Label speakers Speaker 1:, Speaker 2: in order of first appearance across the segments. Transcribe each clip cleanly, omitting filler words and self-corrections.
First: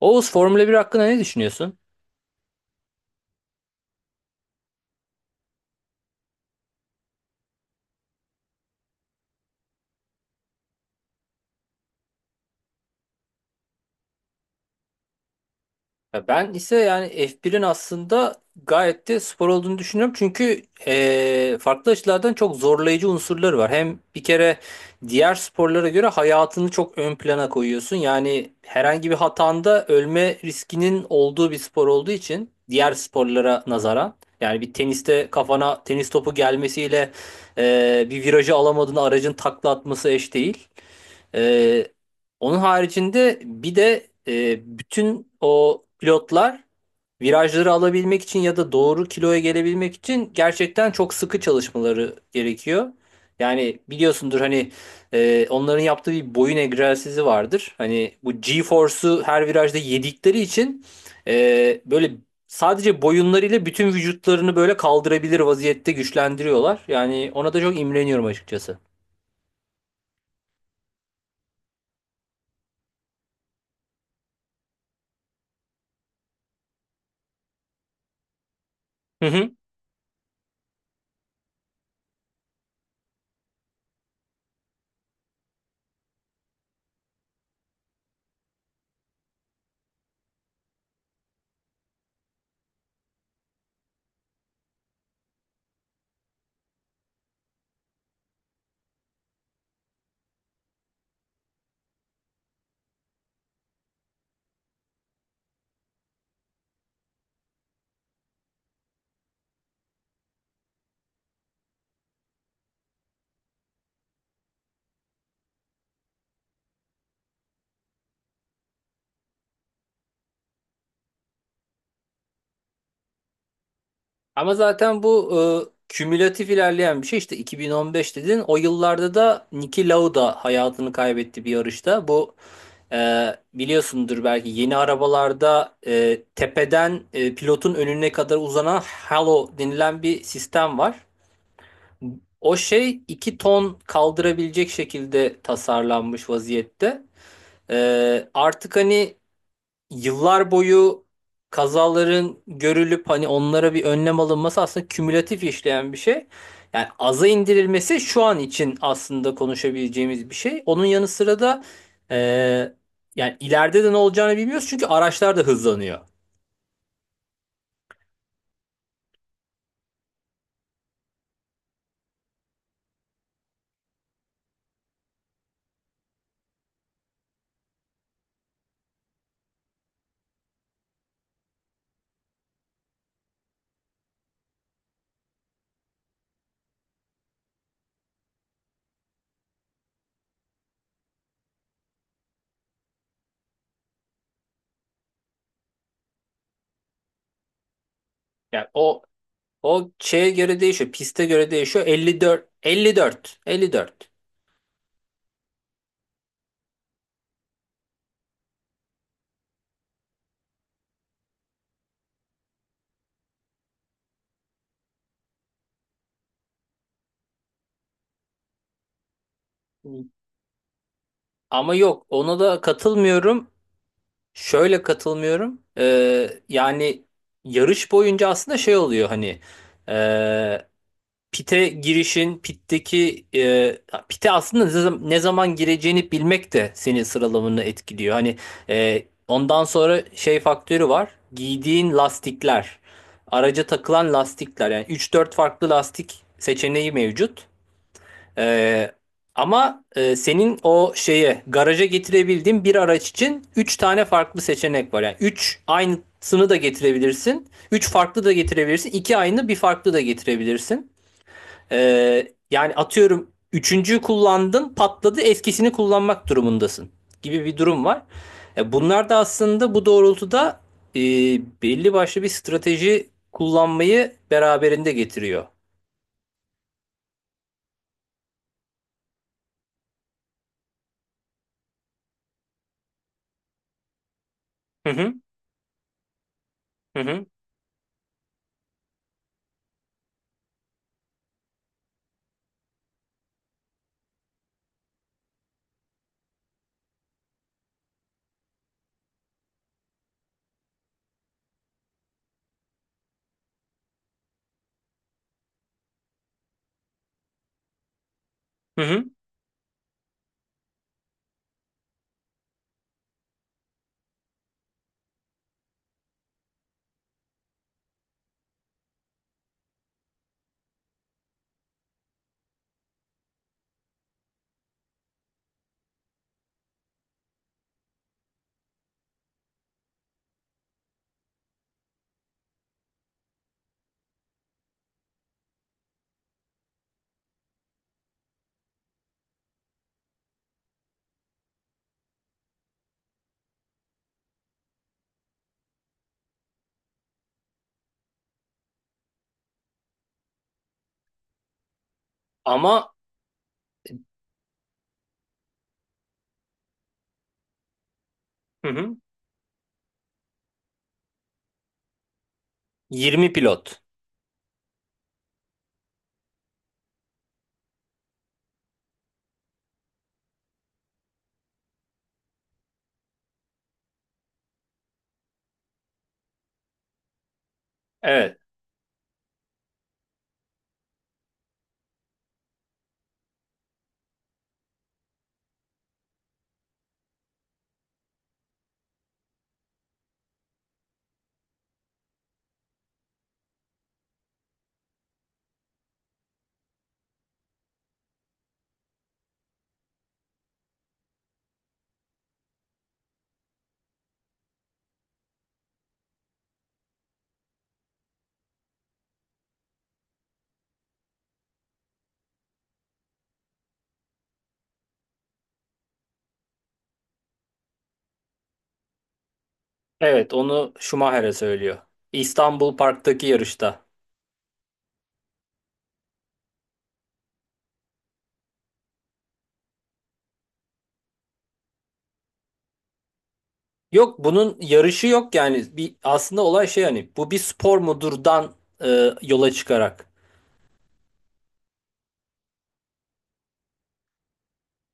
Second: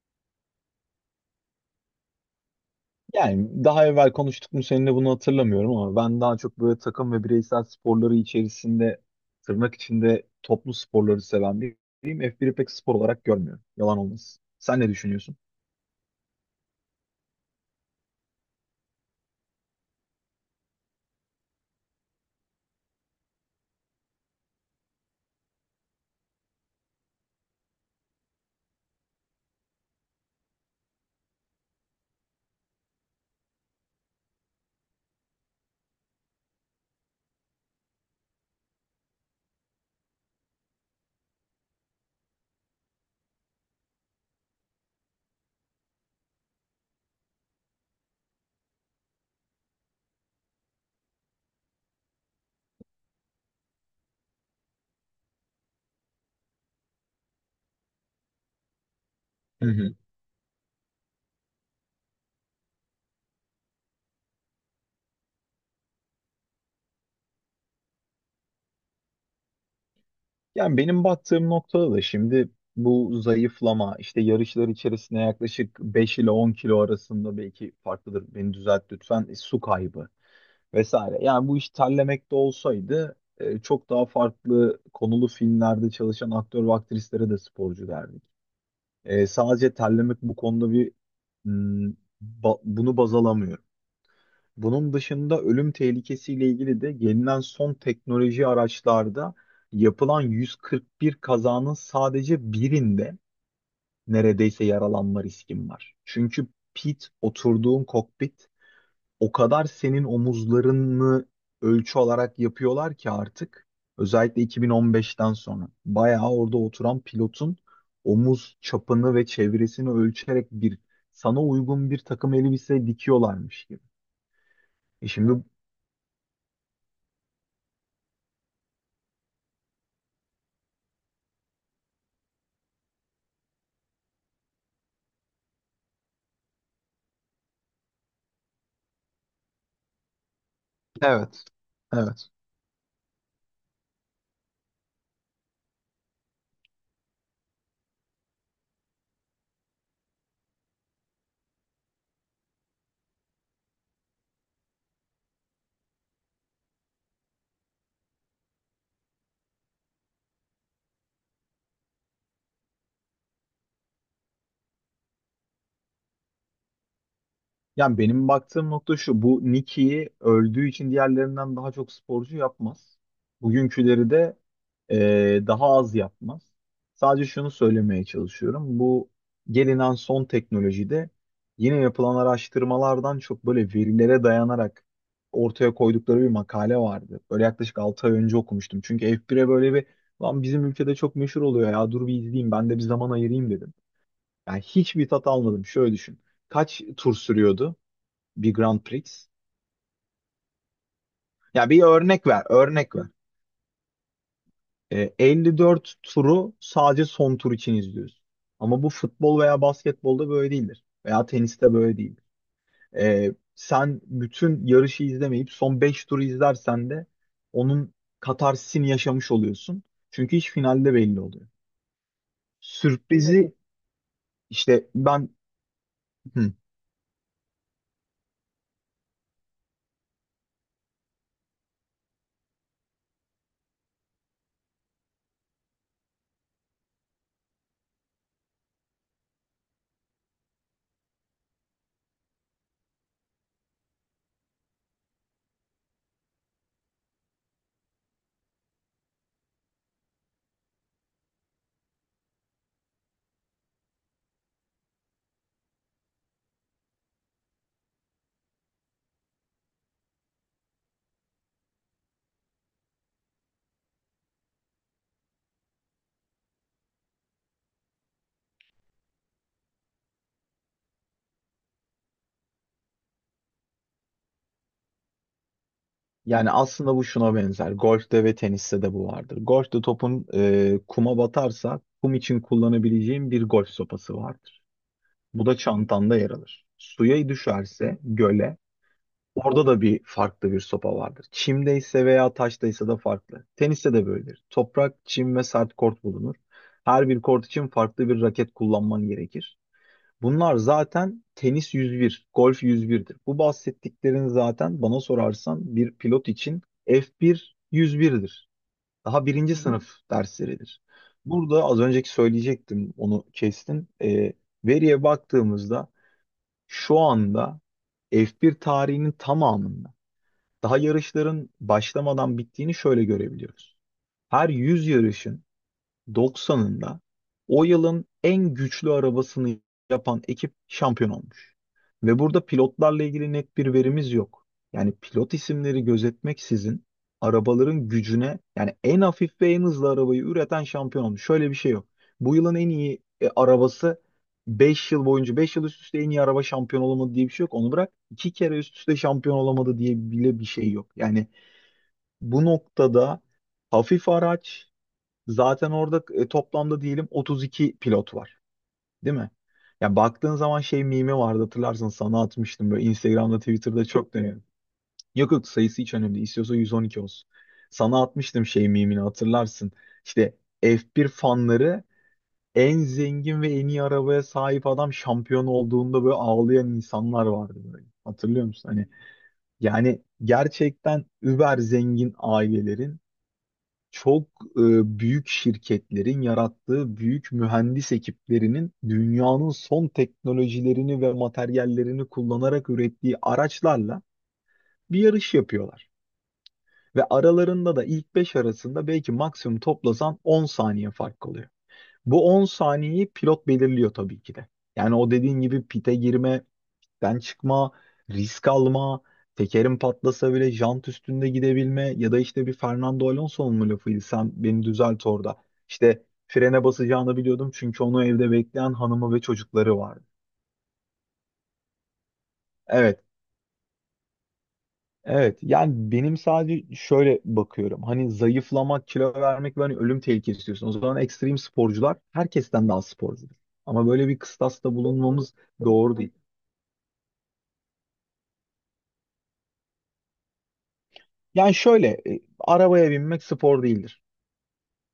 Speaker 1: Oğuz Formula bir hakkında ne düşünüyorsun?
Speaker 2: Yani daha evvel konuştuk mu seninle bunu hatırlamıyorum ama ben daha çok böyle takım ve bireysel sporları içerisinde tırnak içinde toplu sporları seven biriyim. F1'i pek spor olarak görmüyorum. Yalan olmasın. Sen ne düşünüyorsun?
Speaker 1: Ya ben ise yani F1'in aslında gayet de spor olduğunu düşünüyorum. Çünkü farklı açılardan çok zorlayıcı unsurları var. Hem bir kere diğer sporlara göre hayatını çok ön plana koyuyorsun. Yani herhangi bir hatanda ölme riskinin olduğu bir spor olduğu için diğer sporlara nazaran. Yani bir teniste kafana tenis topu gelmesiyle bir virajı alamadığın aracın takla atması eş değil. Ee, onun haricinde bir de bütün o pilotlar virajları alabilmek için ya da doğru kiloya gelebilmek için gerçekten çok sıkı çalışmaları gerekiyor. Yani biliyorsundur hani onların yaptığı bir boyun egzersizi vardır. Hani bu G-force'u her
Speaker 2: Hı
Speaker 1: virajda
Speaker 2: hı.
Speaker 1: yedikleri için böyle sadece boyunlarıyla bütün vücutlarını böyle kaldırabilir vaziyette güçlendiriyorlar. Yani ona da çok imreniyorum açıkçası.
Speaker 2: Yani benim baktığım noktada da şimdi bu zayıflama işte yarışlar içerisinde yaklaşık 5 ile 10 kilo arasında belki farklıdır. Beni düzelt
Speaker 1: Hı
Speaker 2: lütfen. E,
Speaker 1: hı.
Speaker 2: su kaybı. Vesaire. Yani bu iş terlemekte olsaydı çok daha farklı konulu filmlerde çalışan aktör ve aktrislere de sporcu derdik. Sadece terlemek bu konuda bir, hmm, bunu baz alamıyorum. Bunun dışında ölüm tehlikesiyle ilgili de gelinen son teknoloji araçlarda yapılan 141 kazanın sadece birinde neredeyse yaralanma riskim var. Çünkü oturduğun kokpit o kadar senin omuzlarını ölçü olarak yapıyorlar ki artık özellikle 2015'ten sonra bayağı orada oturan pilotun omuz çapını ve çevresini ölçerek bir sana uygun bir takım elbise dikiyorlarmış gibi.
Speaker 1: Ama zaten
Speaker 2: Şimdi.
Speaker 1: bu kümülatif ilerleyen bir şey. İşte 2015 dedin. O yıllarda da Niki Lauda hayatını kaybetti bir yarışta. Bu e, biliyorsundur belki yeni arabalarda tepeden pilotun önüne kadar uzanan halo denilen bir sistem var.
Speaker 2: Evet. Evet.
Speaker 1: O şey 2 ton kaldırabilecek şekilde tasarlanmış vaziyette. Artık hani yıllar boyu kazaların görülüp hani onlara bir önlem alınması aslında kümülatif işleyen bir şey. Yani aza indirilmesi şu an için aslında konuşabileceğimiz bir şey. Onun yanı sıra da yani ileride de ne olacağını bilmiyoruz çünkü araçlar da hızlanıyor.
Speaker 2: Yani benim baktığım nokta şu. Bu Nicky'yi öldüğü için diğerlerinden daha çok sporcu yapmaz. Bugünküleri de daha az yapmaz. Sadece şunu söylemeye çalışıyorum. Bu gelinen son teknolojide yine yapılan araştırmalardan çok böyle verilere dayanarak ortaya koydukları bir makale vardı. Böyle yaklaşık 6 ay önce okumuştum. Çünkü F1'e böyle bir, lan, bizim ülkede çok meşhur oluyor ya, dur bir izleyeyim, ben de bir zaman ayırayım dedim. Yani hiçbir tat almadım. Şöyle düşün. Kaç tur sürüyordu bir
Speaker 1: Yani
Speaker 2: Grand
Speaker 1: o
Speaker 2: Prix?
Speaker 1: o şeye göre değişiyor, piste göre
Speaker 2: Ya bir
Speaker 1: değişiyor.
Speaker 2: örnek ver,
Speaker 1: 54
Speaker 2: örnek ver.
Speaker 1: 54 54.
Speaker 2: 54 turu sadece son tur için izliyoruz. Ama bu futbol veya basketbolda böyle değildir. Veya teniste böyle değildir. Sen bütün yarışı izlemeyip son 5 turu izlersen de onun katarsisini yaşamış oluyorsun. Çünkü iş finalde belli oluyor. Evet.
Speaker 1: Ama yok ona da katılmıyorum.
Speaker 2: Sürprizi
Speaker 1: Şöyle
Speaker 2: işte ben,
Speaker 1: katılmıyorum.
Speaker 2: hı.
Speaker 1: Yani yarış boyunca aslında şey oluyor hani e, pite girişin pitteki pite aslında ne zaman gireceğini bilmek de senin sıralamanı etkiliyor. Hani ondan sonra şey faktörü var. Giydiğin lastikler, araca takılan lastikler yani üç dört farklı lastik seçeneği mevcut. Ee, ama senin o şeye garaja getirebildiğin bir araç için 3 tane farklı seçenek var. Yani 3 aynısını da getirebilirsin. Üç farklı da getirebilirsin. İki aynı bir farklı da getirebilirsin. Yani atıyorum üçüncüyü kullandın patladı eskisini kullanmak durumundasın gibi bir durum var. Bunlar da aslında bu doğrultuda e, belli başlı bir strateji kullanmayı beraberinde getiriyor.
Speaker 2: Yani aslında bu şuna benzer. Golf'te ve teniste de bu vardır. Golf'te topun kuma batarsa kum için kullanabileceğin bir golf sopası vardır.
Speaker 1: Hı hı,
Speaker 2: Bu da çantanda yer alır.
Speaker 1: hı hı,
Speaker 2: Suya düşerse göle, orada da bir farklı bir sopa vardır. Çimdeyse veya taştaysa da farklı. Teniste de böyledir. Toprak, çim ve sert kort bulunur. Her bir kort için farklı bir raket kullanman gerekir. Bunlar zaten tenis 101, golf yüz birdir. Bu bahsettiklerin zaten bana sorarsan bir pilot için F1 birdir.
Speaker 1: hı hı.
Speaker 2: Daha birinci sınıf dersleridir. Burada az önceki söyleyecektim onu kestim. Veriye baktığımızda şu anda F1 tarihinin tamamında daha yarışların başlamadan bittiğini şöyle görebiliyoruz. Her 100 yarışın 90'ında o yılın en güçlü arabasını yapan ekip şampiyon olmuş. Ve burada pilotlarla ilgili net bir verimiz yok. Yani pilot isimleri gözetmeksizin arabaların gücüne yani en hafif ve en hızlı arabayı üreten şampiyon olmuş. Şöyle bir şey yok. Bu yılın en iyi arabası 5 yıl boyunca, 5 yıl üst üste en iyi araba şampiyon olamadı diye bir şey yok. Onu bırak 2 kere üst üste şampiyon olamadı diye bile bir şey yok. Yani bu
Speaker 1: Ama.
Speaker 2: noktada hafif araç. Zaten orada toplamda diyelim 32 pilot var,
Speaker 1: Hı hı.
Speaker 2: değil mi? Ya baktığın zaman şey mimi vardı, hatırlarsın sana atmıştım, böyle
Speaker 1: 20
Speaker 2: Instagram'da,
Speaker 1: pilot.
Speaker 2: Twitter'da çok dönüyor. Yok yok, sayısı hiç önemli değil. İstiyorsa 112 olsun. Sana atmıştım şey mimini, hatırlarsın. İşte F1 fanları, en zengin ve en iyi arabaya sahip adam şampiyon olduğunda böyle ağlayan insanlar vardı böyle.
Speaker 1: Evet.
Speaker 2: Hatırlıyor musun? Hani yani gerçekten über zengin ailelerin, çok büyük şirketlerin yarattığı büyük mühendis ekiplerinin dünyanın son teknolojilerini ve materyallerini kullanarak ürettiği araçlarla bir yarış yapıyorlar. Ve aralarında da ilk 5 arasında belki maksimum toplasan 10 saniye fark kalıyor. Bu 10 saniyeyi pilot belirliyor tabii ki de. Yani o dediğin gibi pite girme, den çıkma, risk alma, tekerim patlasa bile jant üstünde gidebilme ya da işte bir Fernando Alonso'nun mu lafıydı, sen beni düzelt orada. İşte frene basacağını biliyordum çünkü onu evde bekleyen hanımı ve çocukları vardı.
Speaker 1: Evet, onu Schumacher'e söylüyor. İstanbul
Speaker 2: Evet,
Speaker 1: Park'taki yarışta.
Speaker 2: evet. Yani benim sadece şöyle bakıyorum. Hani zayıflamak, kilo vermek ve hani ölüm tehlikesi istiyorsun. O zaman ekstrem sporcular herkesten daha sporcudur. Ama böyle
Speaker 1: Yok
Speaker 2: bir
Speaker 1: bunun
Speaker 2: kıstasta
Speaker 1: yarışı yok
Speaker 2: bulunmamız
Speaker 1: yani. Bir,
Speaker 2: doğru değil.
Speaker 1: aslında olay şey hani bu bir spor mudurdan yola çıkarak.
Speaker 2: Yani şöyle, arabaya binmek spor değildir.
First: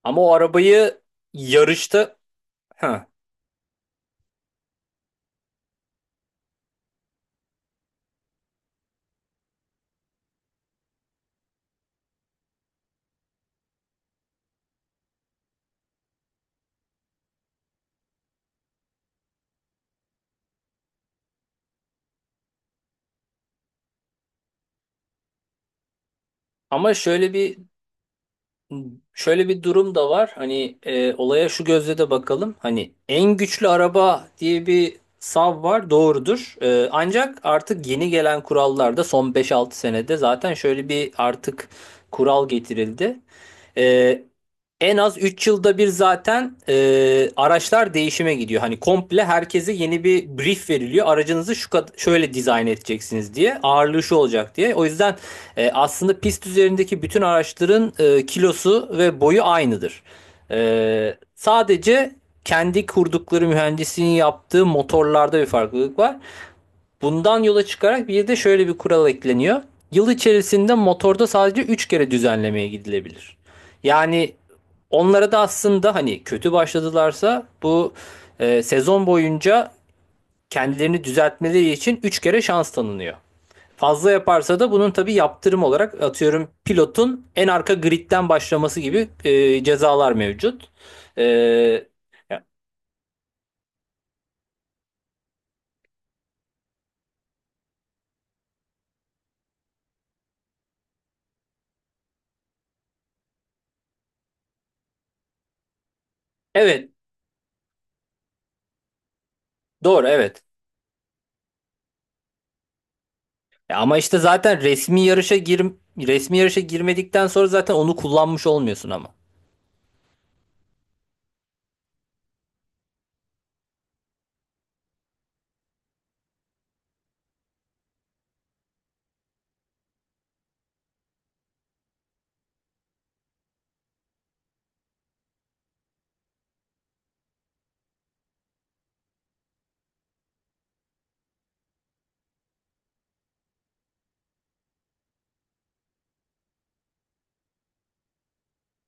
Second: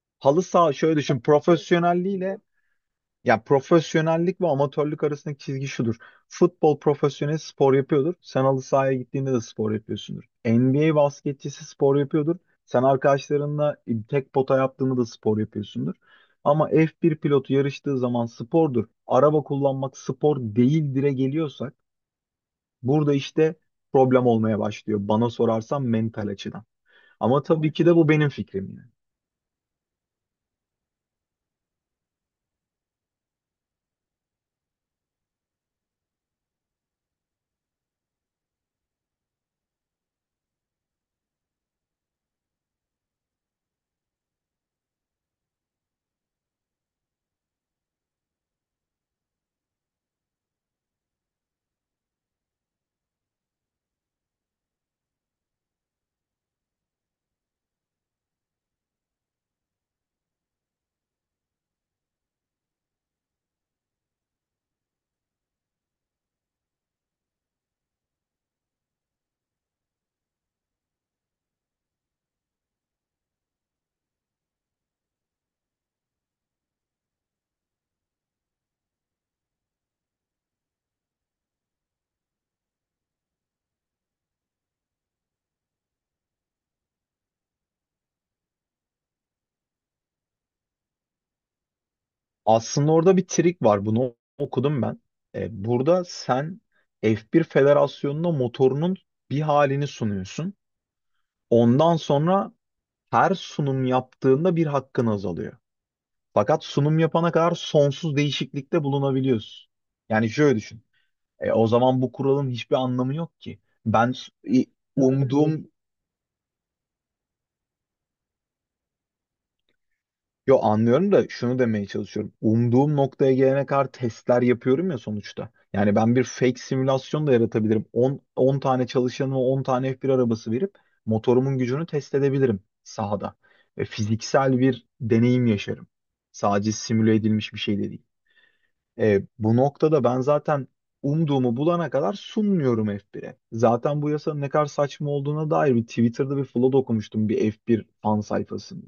Speaker 1: Ama o
Speaker 2: Halı saha şöyle
Speaker 1: arabayı
Speaker 2: düşün,
Speaker 1: yarışta
Speaker 2: profesyonelliğiyle,
Speaker 1: ha.
Speaker 2: ya profesyonellik ve amatörlük arasındaki çizgi şudur. Futbol profesyonel spor yapıyordur. Sen halı sahaya gittiğinde de spor yapıyorsundur. NBA basketçisi spor yapıyordur. Sen arkadaşlarınla tek pota yaptığında da spor yapıyorsundur. Ama F1 pilotu yarıştığı zaman spordur. Araba kullanmak spor değil dire geliyorsak burada işte problem olmaya başlıyor. Bana sorarsan mental açıdan.
Speaker 1: Ama şöyle
Speaker 2: Ama
Speaker 1: bir
Speaker 2: tabii ki de bu benim fikrim yani.
Speaker 1: Şöyle bir durum da var. Hani olaya şu gözle de bakalım. Hani en güçlü araba diye bir sav var. Doğrudur. Ancak artık yeni gelen kurallarda son beş altı senede zaten şöyle bir artık kural getirildi. E, en az 3 yılda bir zaten araçlar değişime gidiyor. Hani komple herkese yeni bir brief veriliyor. Aracınızı şöyle dizayn edeceksiniz diye, ağırlığı şu olacak diye. O yüzden aslında pist üzerindeki bütün araçların kilosu ve boyu aynıdır. E, sadece kendi kurdukları mühendisliğin yaptığı motorlarda bir farklılık var. Bundan yola çıkarak bir de şöyle bir kural ekleniyor. Yıl içerisinde motorda sadece 3 kere düzenlemeye gidilebilir. Yani onlara da aslında hani kötü başladılarsa bu sezon boyunca kendilerini düzeltmeleri için 3 kere şans tanınıyor. Fazla yaparsa da bunun tabii yaptırım olarak atıyorum pilotun en arka gridden başlaması gibi cezalar mevcut. E,
Speaker 2: Aslında orada bir trik var. Bunu okudum ben. Burada sen F1 Federasyonu'na motorunun bir halini sunuyorsun. Ondan sonra her sunum yaptığında bir hakkın azalıyor. Fakat
Speaker 1: evet,
Speaker 2: sunum yapana kadar sonsuz değişiklikte bulunabiliyorsun.
Speaker 1: doğru,
Speaker 2: Yani
Speaker 1: evet.
Speaker 2: şöyle düşün. O zaman bu kuralın hiçbir anlamı yok ki.
Speaker 1: Ama
Speaker 2: Ben
Speaker 1: işte
Speaker 2: s-
Speaker 1: zaten
Speaker 2: i- Hmm.
Speaker 1: resmi yarışa girmedikten sonra zaten onu kullanmış olmuyorsun ama.
Speaker 2: Yo, anlıyorum da şunu demeye çalışıyorum. Umduğum noktaya gelene kadar testler yapıyorum ya sonuçta. Yani ben bir fake simülasyon da yaratabilirim. 10 tane çalışanıma 10 tane f bir arabası verip motorumun gücünü test edebilirim sahada. Ve fiziksel bir deneyim yaşarım. Sadece simüle edilmiş bir şey de değil. Bu noktada ben zaten umduğumu bulana kadar sunmuyorum F1'e. Zaten bu yasanın ne kadar saçma olduğuna dair bir Twitter'da bir flood okumuştum, bir F1 fan sayfasında.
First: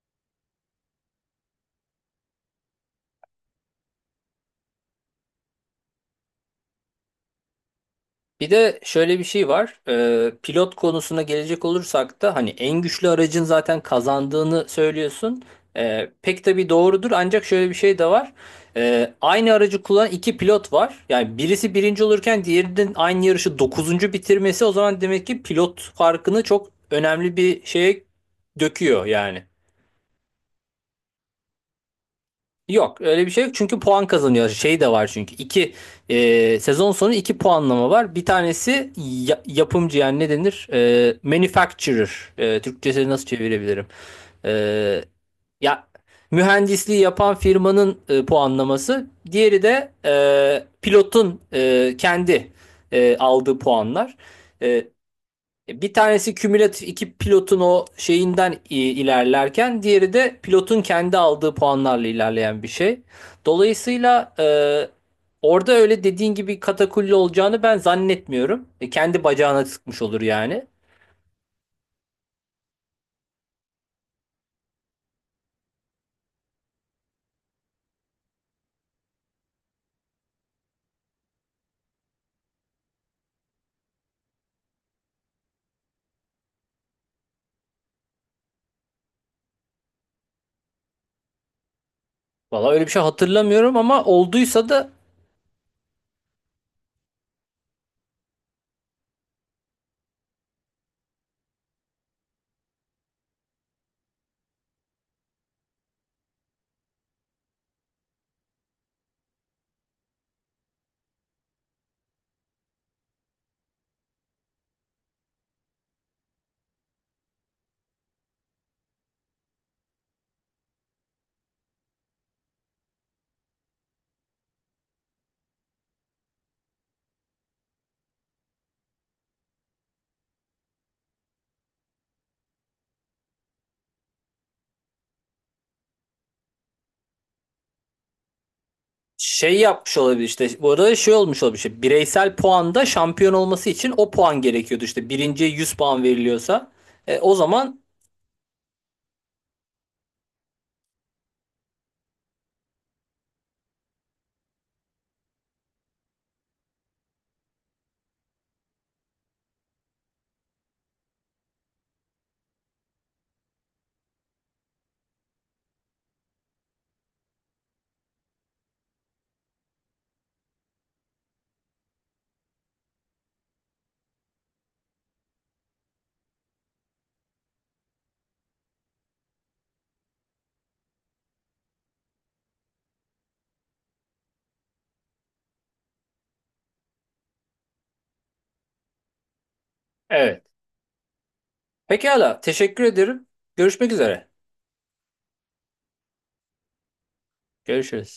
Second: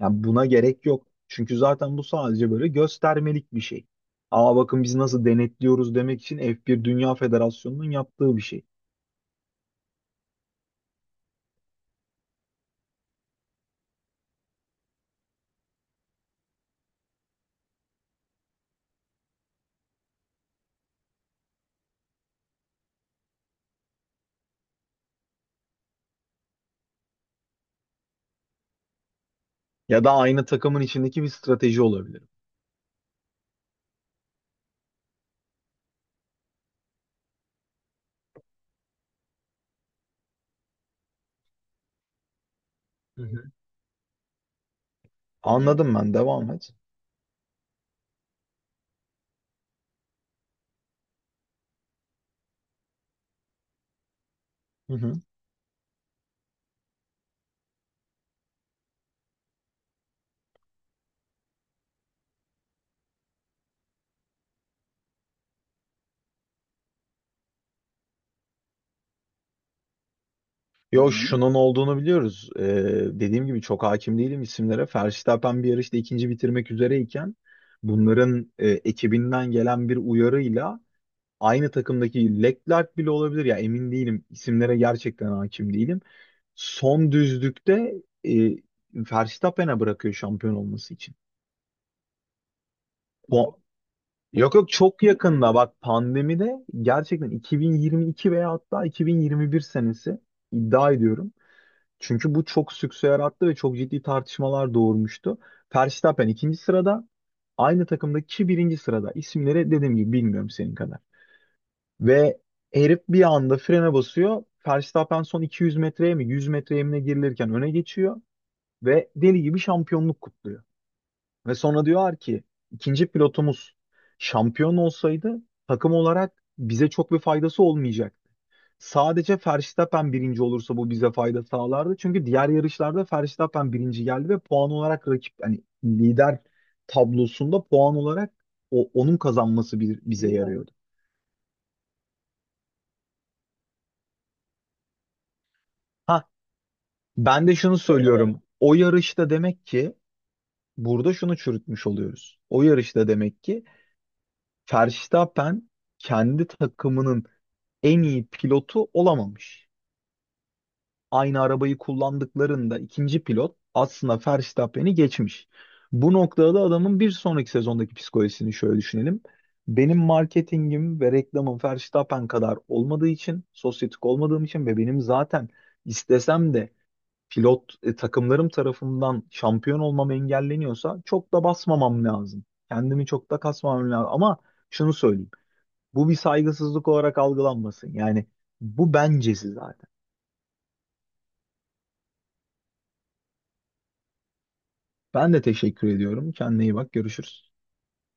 Speaker 2: Yani buna gerek yok. Çünkü zaten bu sadece böyle göstermelik bir şey. Aa, bakın biz nasıl denetliyoruz demek için F1 Dünya Federasyonu'nun yaptığı bir
Speaker 1: Bir
Speaker 2: şey.
Speaker 1: de şöyle bir şey var. Pilot konusuna gelecek olursak da hani en güçlü aracın zaten kazandığını söylüyorsun. Pek tabii doğrudur ancak şöyle bir şey de var. Aynı aracı kullanan iki pilot var. Yani birisi birinci olurken diğerinin aynı yarışı dokuzuncu bitirmesi o zaman demek ki pilot farkını çok önemli bir şeye döküyor yani.
Speaker 2: Ya da aynı takımın içindeki bir strateji olabilir.
Speaker 1: Yok öyle bir şey yok çünkü puan kazanıyor. Şey de var çünkü iki sezon sonu iki puanlama var. Bir tanesi yapımcı yani ne denir? Manufacturer. Türkçesini
Speaker 2: Hı
Speaker 1: nasıl
Speaker 2: hı.
Speaker 1: çevirebilirim? E, ya
Speaker 2: Anladım ben. Devam et.
Speaker 1: mühendisliği yapan firmanın puanlaması. Diğeri de pilotun kendi aldığı puanlar. E,
Speaker 2: Hı hı.
Speaker 1: bir tanesi kümülatif iki pilotun o şeyinden ilerlerken diğeri de pilotun kendi aldığı puanlarla ilerleyen bir şey. Dolayısıyla orada öyle dediğin gibi katakulli olacağını ben zannetmiyorum. Kendi bacağına sıkmış olur yani.
Speaker 2: Yo. Hı? Şunun olduğunu biliyoruz. Dediğim gibi çok hakim değilim isimlere. Verstappen bir yarışta ikinci bitirmek üzereyken bunların ekibinden gelen bir uyarıyla, aynı takımdaki Leclerc bile olabilir ya, emin değilim. İsimlere gerçekten hakim değilim. Son düzlükte e, Verstappen'e bırakıyor şampiyon olması için.
Speaker 1: Valla öyle bir şey
Speaker 2: O,
Speaker 1: hatırlamıyorum ama
Speaker 2: yok
Speaker 1: olduysa
Speaker 2: yok,
Speaker 1: da
Speaker 2: çok yakında bak, pandemide, gerçekten 2022 veya hatta 2021 senesi, iddia ediyorum. Çünkü bu çok sükse yarattı ve çok ciddi tartışmalar doğurmuştu. Verstappen ikinci sırada, aynı takımdaki kişi birinci sırada. İsimleri dediğim gibi bilmiyorum senin kadar. Ve herif bir anda frene basıyor. Verstappen son 200 metreye mi 100 metreye mi ne girilirken öne geçiyor ve deli gibi şampiyonluk kutluyor. Ve sonra diyorlar ki ikinci pilotumuz şampiyon olsaydı takım olarak bize çok bir faydası olmayacak. Sadece Verstappen birinci olursa bu bize fayda sağlardı. Çünkü diğer yarışlarda Verstappen birinci geldi ve puan olarak rakip, hani lider tablosunda puan olarak onun
Speaker 1: şey
Speaker 2: kazanması,
Speaker 1: yapmış
Speaker 2: bir,
Speaker 1: olabilir
Speaker 2: bize
Speaker 1: işte. Bu
Speaker 2: yarıyordu.
Speaker 1: arada şey olmuş olabilir işte bireysel puanda şampiyon olması için o puan gerekiyordu işte. Birinciye 100 puan
Speaker 2: Ha,
Speaker 1: veriliyorsa o
Speaker 2: ben de şunu
Speaker 1: zaman
Speaker 2: söylüyorum. O yarışta demek ki burada şunu çürütmüş oluyoruz. O yarışta demek ki Verstappen kendi takımının en iyi pilotu olamamış. Aynı arabayı kullandıklarında ikinci pilot aslında Verstappen'i geçmiş. Bu noktada da adamın bir sonraki sezondaki psikolojisini şöyle düşünelim. Benim marketingim ve reklamım Verstappen kadar olmadığı için, sosyetik olmadığım için ve benim zaten istesem de pilot takımlarım tarafından şampiyon olmam engelleniyorsa çok da basmamam lazım. Kendimi çok da kasmamam lazım. Ama şunu söyleyeyim. Bu bir saygısızlık olarak algılanmasın. Yani bu bencesi zaten.
Speaker 1: evet. Pekala, teşekkür ederim. Görüşmek üzere.
Speaker 2: Ben de teşekkür ediyorum. Kendine iyi bak. Görüşürüz.
Speaker 1: Görüşürüz.